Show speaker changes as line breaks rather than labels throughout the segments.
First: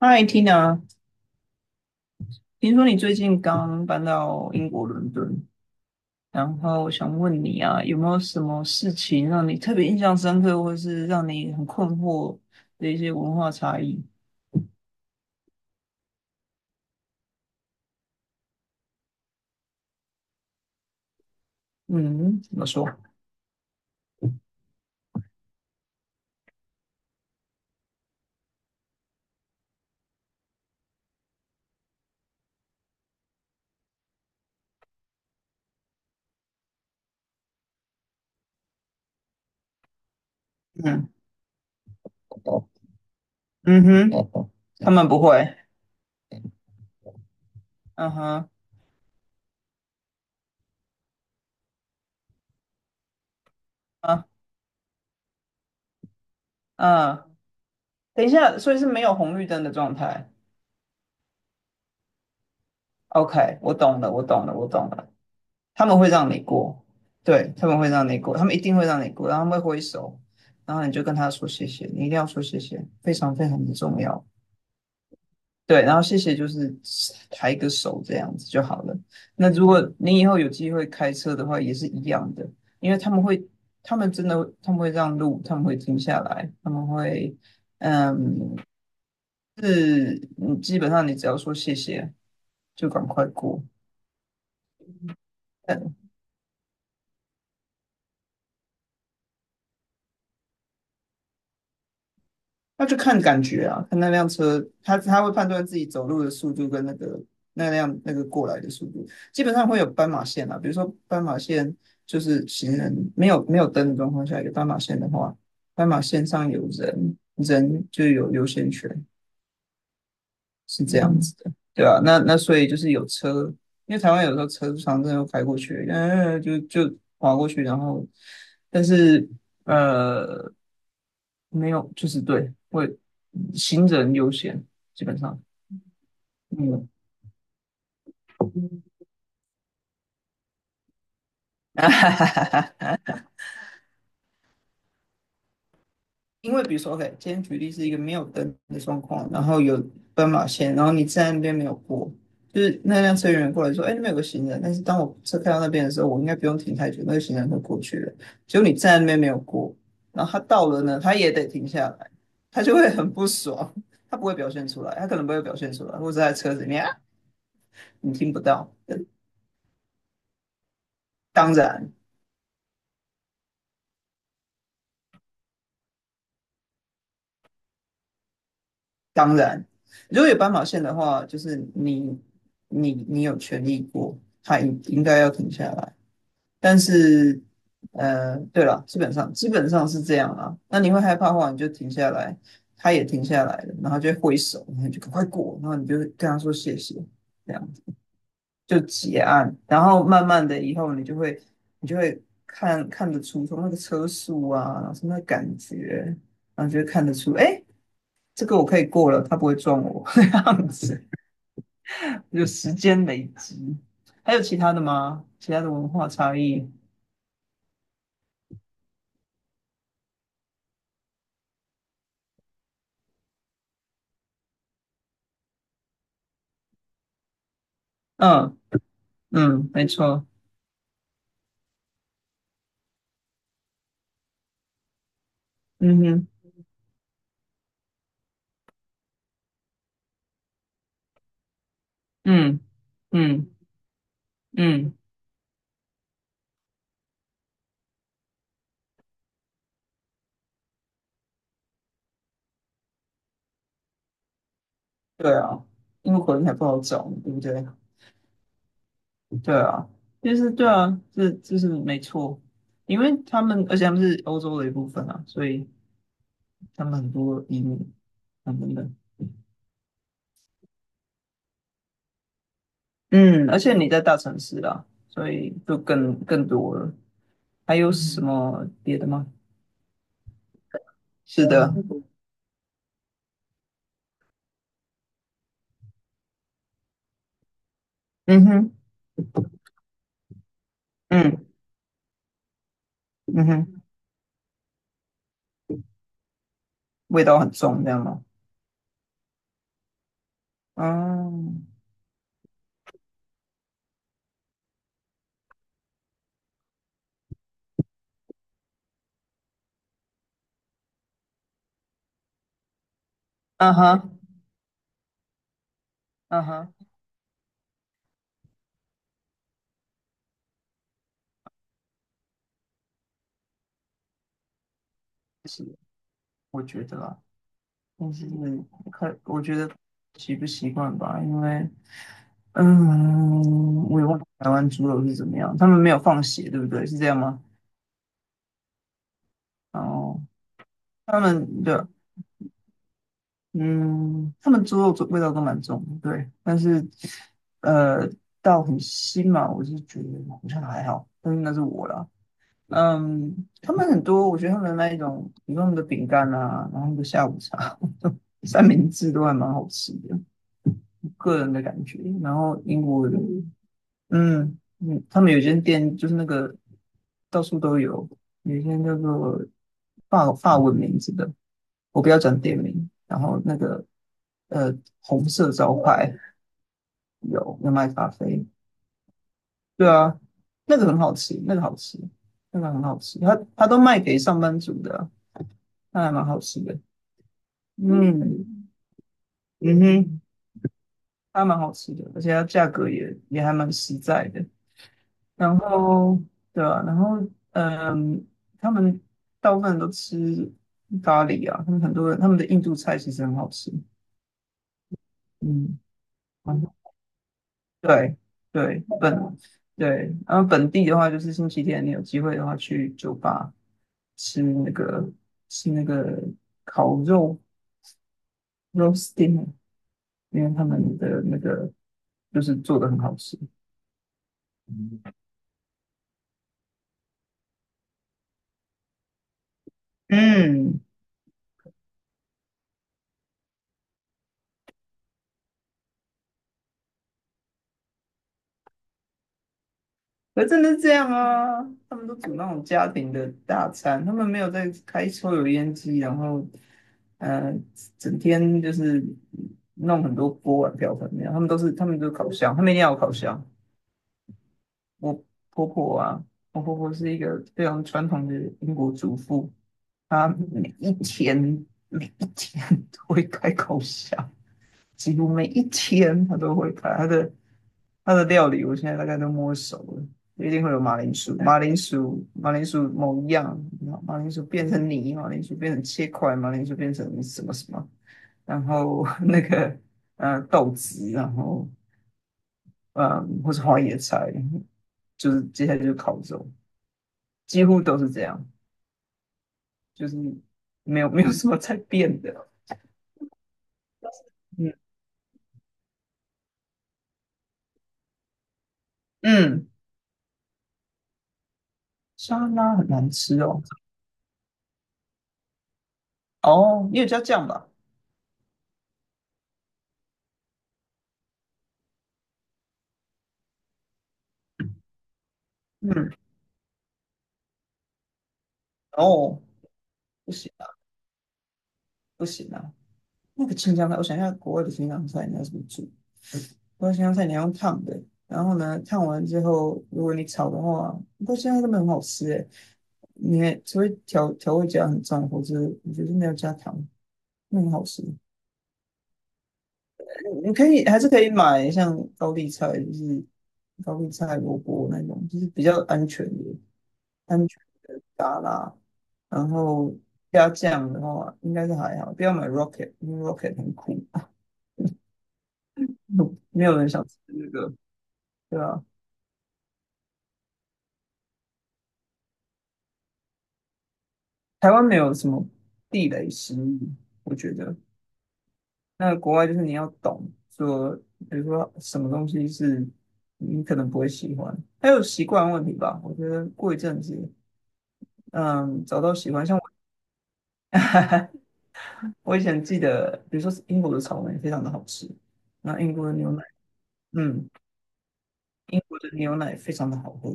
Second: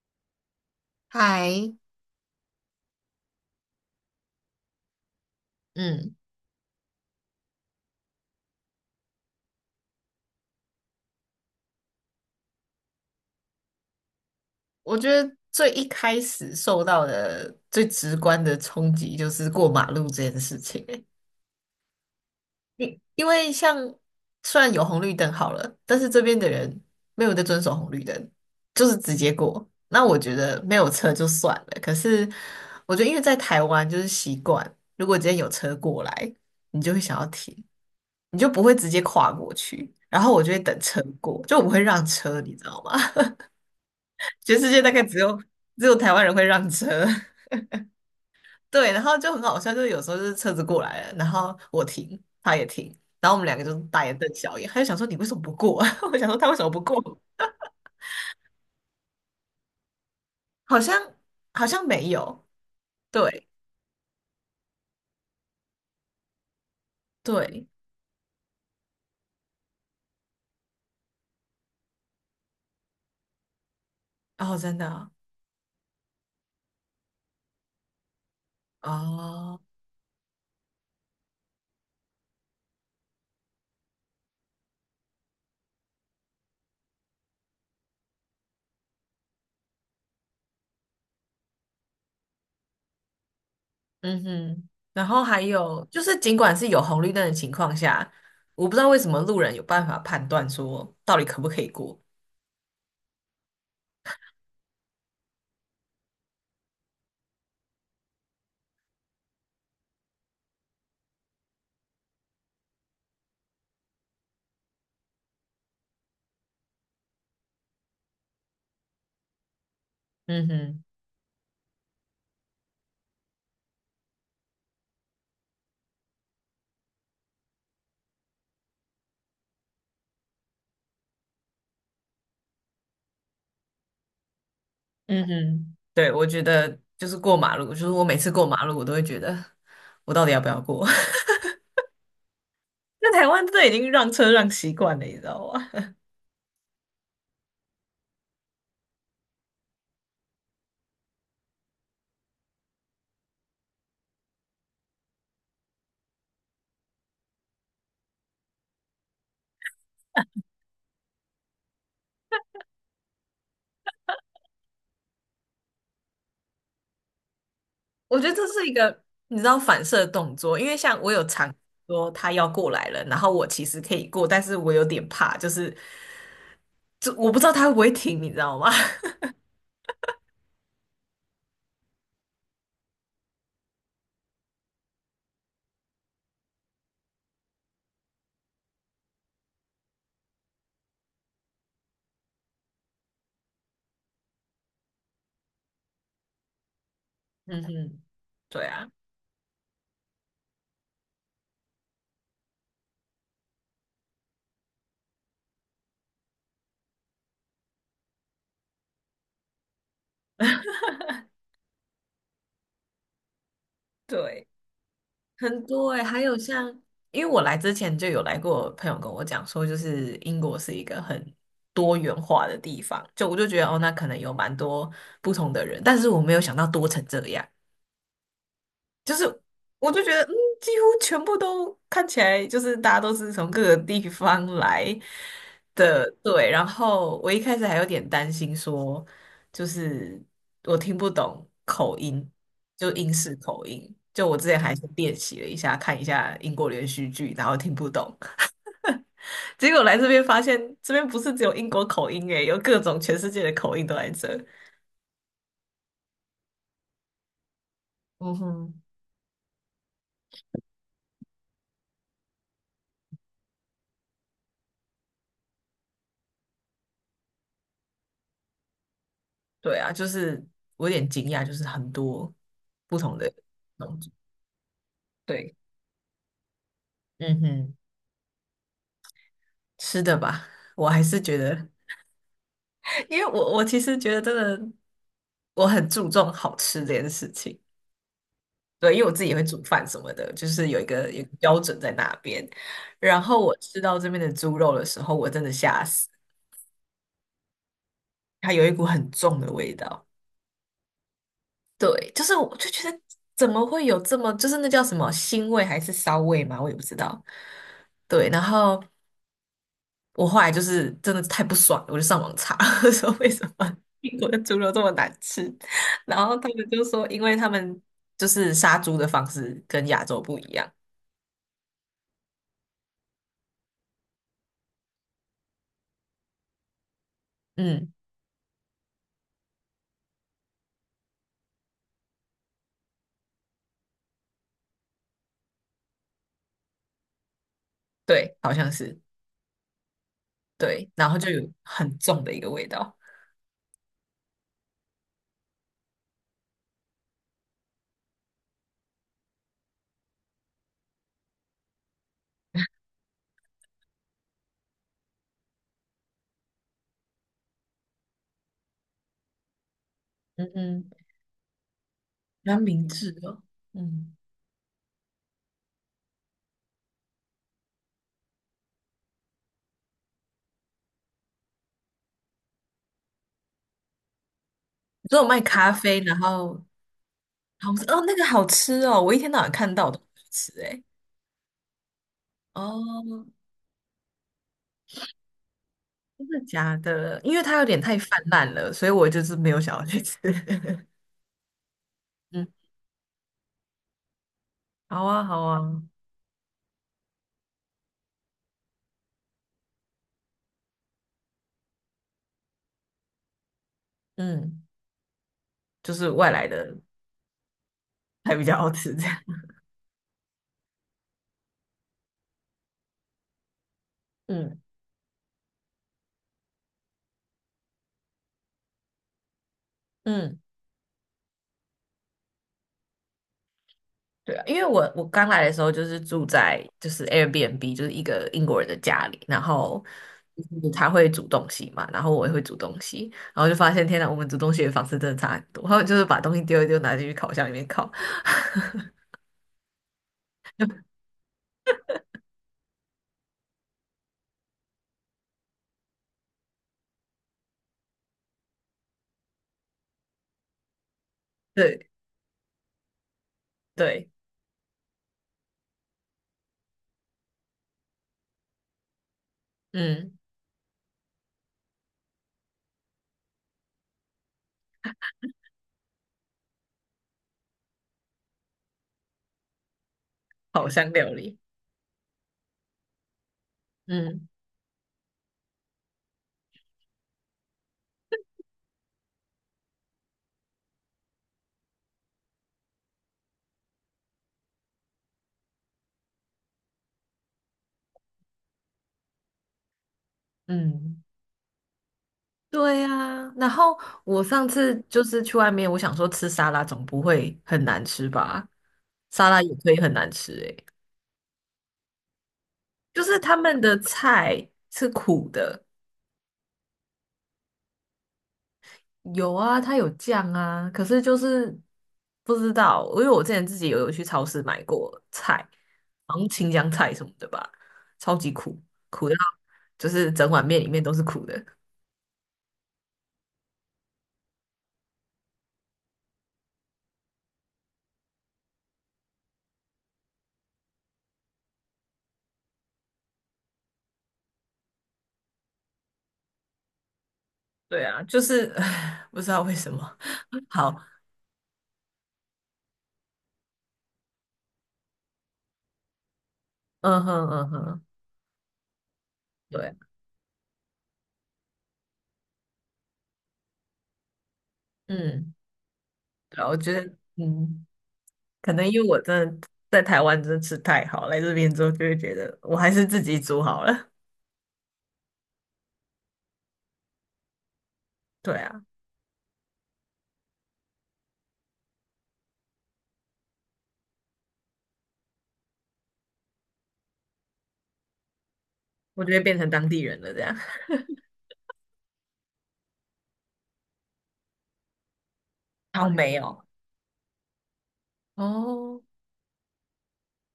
嗨，Tina，
嗨，
听说你最近刚搬到英国伦敦，
嗯，
然后我想问你啊，有没有什么事情让你特别印象深刻，或是让你很困惑的一些文化差异？
我觉得最一开始受到的最直观的冲击就是过马路这件事情欸。
嗯，怎么说？
因为像虽然有红绿灯好了，但是这边的人没有在遵守红绿灯，就是直接过。那我觉得没有车就算了，可是我觉得因为在台湾就是习惯，如果今天有车过来，你就会想要停，你就不会直接跨过去，然后我就会等车
嗯
过，就我不会让车，你知道吗？
嗯哼，
全世界大
他
概
们
只
不
有
会。
只有台湾人会让车。
嗯哼，
对，然后就很好笑，就是有时候就是车子过来了，然后我停，他也停，然后我们两个就大眼
啊
瞪小眼，他就想说你为什么不过啊？我想说他为什么不过？
啊，等一下，所以是没有红绿灯的状态。
好像好像没有。对
OK，我懂了，我懂了，我懂了。他们会让你过，对，他
对。
们会让你过，他们一定会让你过，然后他们会挥手，然后你就跟他说谢谢，你一定要说谢谢，非常非常的重要。
哦，真的啊。
对，然后谢谢就是抬个手这样子就好了。那
哦。
如果你以后有机会开车的话，也是一样的，因为他们会，他们真的会让路，他们会停下来，他们会，嗯，是，嗯基本上你只要说谢谢，就赶快过。
嗯哼，然后还有就是，尽管是有红绿灯的情况下，我不知道为什么路人有办法判断说到底可不可以过。
那就看感觉啊，看那辆车，他会判断自己走路的速度跟那个那辆过来的速度，基本上会有斑马线啊。比如说斑马线就是行人没有灯的状况下有斑马线的话，斑马线上有人，人就有优先权。
嗯哼。
是这样子的，对啊，那所以就是有车，因为台湾有时候车常常真的会开过去，嗯、就划过去，然后但是呃没有，就是对，会行人优先，基本
嗯
上，
哼，对，我觉得
嗯，
就是过马路，就是我每次过马路，我都会觉得我到底要不要过？那台湾这已经让车让习惯了，你知道吗？
因为比如说，OK，今天举例是一个没有灯的状况，然后有斑马线，然后你站在那边没有过，就是那辆车员过来说，哎，那边有个行人，但是当我车开到那边的时候，我应该不用停太久，那个行人会过去了。结果你站在那边没有过，然后他到了呢，他也得停下来，他就会很不爽，他不会表现出来，他可能不会表现出来，或者在车子里面啊 你
我觉
听
得
不
这是一
到。
个你知道反射动作，因为像我有常
当然，
说他要过来了，然后我其实可以过，但是我有点怕，就是就我不知道他会不会停，你知道吗？
当然，如果有斑马线的话，就是你有权利过，他应该要停下来。但是，对了，基本上是这样啦。那你会害怕的话，你就停下来，他也停下来了，然后就会挥手，然后你就赶快过，然后你就跟他说谢谢，这
嗯哼。
样
对
就
啊。
结案。然后慢慢的以后，你就会看得出从那个车速啊，什么感觉，然后就会看得出，哎，这个我可以过了，他不会撞我 这样子，就时间累积。还有
对。
其他的吗？其他
很
的文
多哎、
化
还有
差
像，
异？
因为我来之前就有来过，朋友跟我讲说，就是英国是一个很多元化的地方，就我就觉得哦，那可能有蛮多不同的人，但是我没有想到多成这样。
嗯
就是
嗯，没
我就觉得，
错。
嗯，几乎全部都看起来就是大家都是从各个地方来
嗯
的，
哼，
对。然后我一开始还有点担心说，就是我听不懂口音，
嗯
就英式
嗯
口音。就我之前还是
嗯，
练习了一下，看一下英国连续剧，然后听不懂。结果来这边发现，这边不是只有英国口音诶，有各种全世界的口音都在这。
对啊，因为口音还不好找，对不对？
嗯哼，
对啊，就是对啊，这是没错，因为他们，而且他们是欧洲的一部分啊，所以他们很多移民等等等。
对啊，就是我有点惊讶，就是很多不同的
嗯，而且你
种
在
族。
大城市啦，所
对。
以就更多了。
嗯哼。
还有什么别的吗？
吃的吧，我还是觉
是
得，
的，
因为我其实觉得真的，我很注重好吃这件事情。
嗯哼，
对，因为我自己也会煮饭什么的，就是有一个
嗯
标准在那边。然后
嗯
我吃
哼，
到这边的猪肉的时候，我真的吓死，
味道很重，这样吗？
它有一股很重的味道。
嗯，
对，就是我就觉得怎么会有这么，就是那叫什么腥味还是骚味嘛，我也不知道。对，然后，我后来就是真的太不爽了，我就上网查 说为什
嗯
么英
哼，
国的猪肉这么难吃，然后
嗯
他们
哼，
就说，因为他们就是杀猪的方式跟亚洲不一样。
是，我觉得啊。
嗯。
但是看，我觉得习不习惯吧，因为，嗯，我也忘了台湾猪肉是怎么样，他们没有放血，对不对？是这样吗？
对，好像是。
哦，
对，然后
他
就有
们的，
很重的一个味道。
嗯，他们猪肉味道都蛮重的，对，但是，呃，到很腥嘛，我是觉得好像还好，但是那是我啦。嗯，他们很多，我觉得他们那一种，比如说他们的饼干啊，然后他们的下午茶、三明治都还蛮好吃的。
嗯嗯。
个人的感觉。然
比较
后英
明
国
智哦。
人，
嗯。
嗯嗯，他们有一间店就是那个到处都有，有一间叫做法文名字的，我不要讲店名。然后那个呃
你说
红
有卖
色
咖
招
啡，
牌
然后
有
好像
卖
哦，
咖
那个好
啡，
吃哦，我一天到晚看到
对
我都
啊，
吃
那
诶。
个很好吃，那个好吃，那个很好吃。
哦，
他都卖给上班族的，那还蛮
真
好
的
吃的。
假的？因为它有点太泛滥
嗯
了，所以我就是没有想
嗯
要去吃。
哼，它还蛮好吃的，而且它
嗯。
价格也还蛮实在的。
好啊，好
然
啊。
后对啊，然后嗯，他们大部分人都吃咖喱啊，他们很多人他们的印度菜其实很好吃，
嗯，
嗯，
就是外来
然后
的
对
还比较好
对
吃这样。
本对，然后本地的话就是星期天你有机会的话去酒吧 吃
嗯
那个吃那个烤肉 roast dinner，
嗯。
因为他们的那个就是做的很好吃，
对啊，因为我刚来的时候就是住在 Airbnb，就是一个英国人的家里，然后就是
嗯，
他会煮东西嘛，然后我也会煮东西，然后就发现天呐，我们煮东西的方式真的差很多。然后就是把东西丢一丢，拿进去烤箱里面烤。
可是真的是这样啊，他们都煮那种家庭的大餐，他们没有在开抽油烟机，然后呃，整天就是弄很多锅碗瓢盆那样，他们都是他
对。
们都是烤箱，他们一定要有烤箱。
对。
我婆婆啊，我婆婆是一个非常传统的英国主妇，
嗯，
她每一天每一天都会开烤箱，几乎每一天他都会拍他的料理，我现在大概都摸熟了，一定
烤
会有
箱
马
料
铃薯，
理。
马铃薯，马铃薯某一样，然后马
嗯
铃薯变成泥，马铃薯变成切块，马铃薯变成什么什么，然后 那个豆子，然后嗯或是花椰菜，就是接下来就是烤肉，几乎都是这样，就是没
嗯。
有什么在变的，
对呀、然后我上
嗯
次就是去外面，我想说吃沙拉总不会很难吃吧？沙拉也
嗯，
可以很难吃诶、
沙拉很
就
难
是他
吃
们
哦，
的菜是苦的。
哦，你有加酱吧？
有啊，它有酱啊，可是就是不知道。因为我之前自己有去超市买过菜，好
嗯。
像青江菜什么的吧，超级苦，苦到
哦，
就是整
不
碗
行
面里
啊
面都是苦的。
不行啊！那个青江菜，我想一下，国外的青江菜你要怎么煮？国外青江菜你要用烫的，然后呢，烫完之后，如果你炒的话，不过现在根本很好吃诶，你除非调味加很重，或者我觉得没有加糖，那很好
对啊，
吃。嗯
就是 不知道为什么。
你可
好。
以还是可以买像高丽菜，就是高丽菜、萝卜那种，就是比较安全的、
嗯哼
安
嗯
全
哼。
的沙拉。然
对啊。
后加酱的话，应该是还好，不要买 Rocket，因为 Rocket 很苦。
嗯。对啊我
没
觉
有
得，
人想吃那
嗯，
个，
可
对
能因
啊，
为我真的在台湾真的吃太好，来这边之后就会觉得我还是自己煮好了。
台湾没有什么地雷食物，我觉得。
对啊，
那国外就是你要懂说，比如说什么东西是你可能不会喜欢，还有习惯问题吧。我觉得过一阵子，嗯，找
我就
到
会
喜
变
欢，
成
像我，
当地人了这样。
我以前记得，比如说英国的草莓非常的好吃，那
草
英国的
莓
牛奶，
哦。
嗯。英
哦
国的牛奶非常的好喝，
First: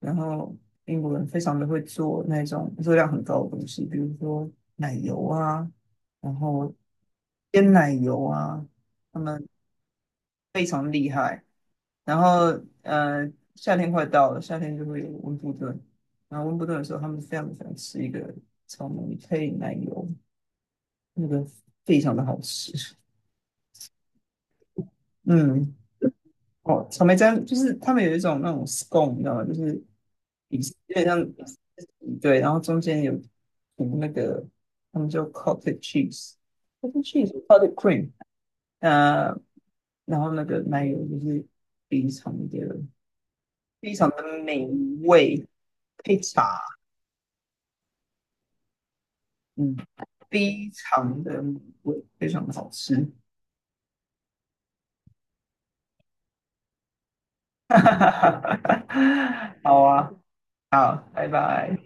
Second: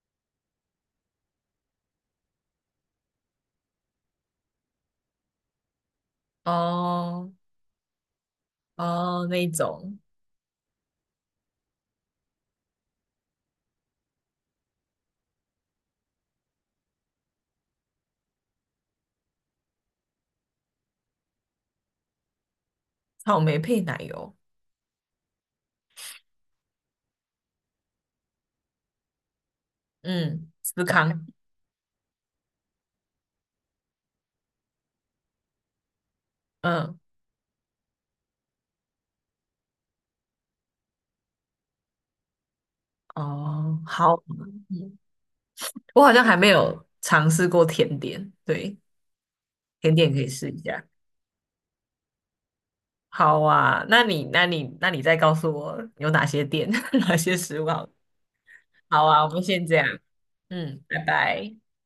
然后英国人非常的会做那种热量很高的东西，比如说奶油啊，然后
哦
鲜奶油啊，他
哦，那
们
一种
非常厉害。然后夏天快到了，夏天就会有温布顿，然后温布顿的时候，他们非常喜欢吃一个草莓配奶油，那个非常的好吃。
草莓配奶油。
嗯，哦，草莓酱就是他们有一种那种 scone，你知道吗？就是
嗯，
底是
司
有点像
康。
对，然后中间有涂那个，他们叫 cottage
嗯。
cheese，cottage cream，呃，然后那个奶油就是非常的
哦，
非常
好。
的美
嗯，
味，
我好
配
像还没
茶，
有尝试过甜点，对，
嗯，
甜点可以试一
非
下。
常的美味，非常的好吃，
好啊，那你再告诉我有哪些店，哪些食物好。好啊，我们 先这
好
样。
啊，
嗯，
好，
拜
拜
拜。
拜。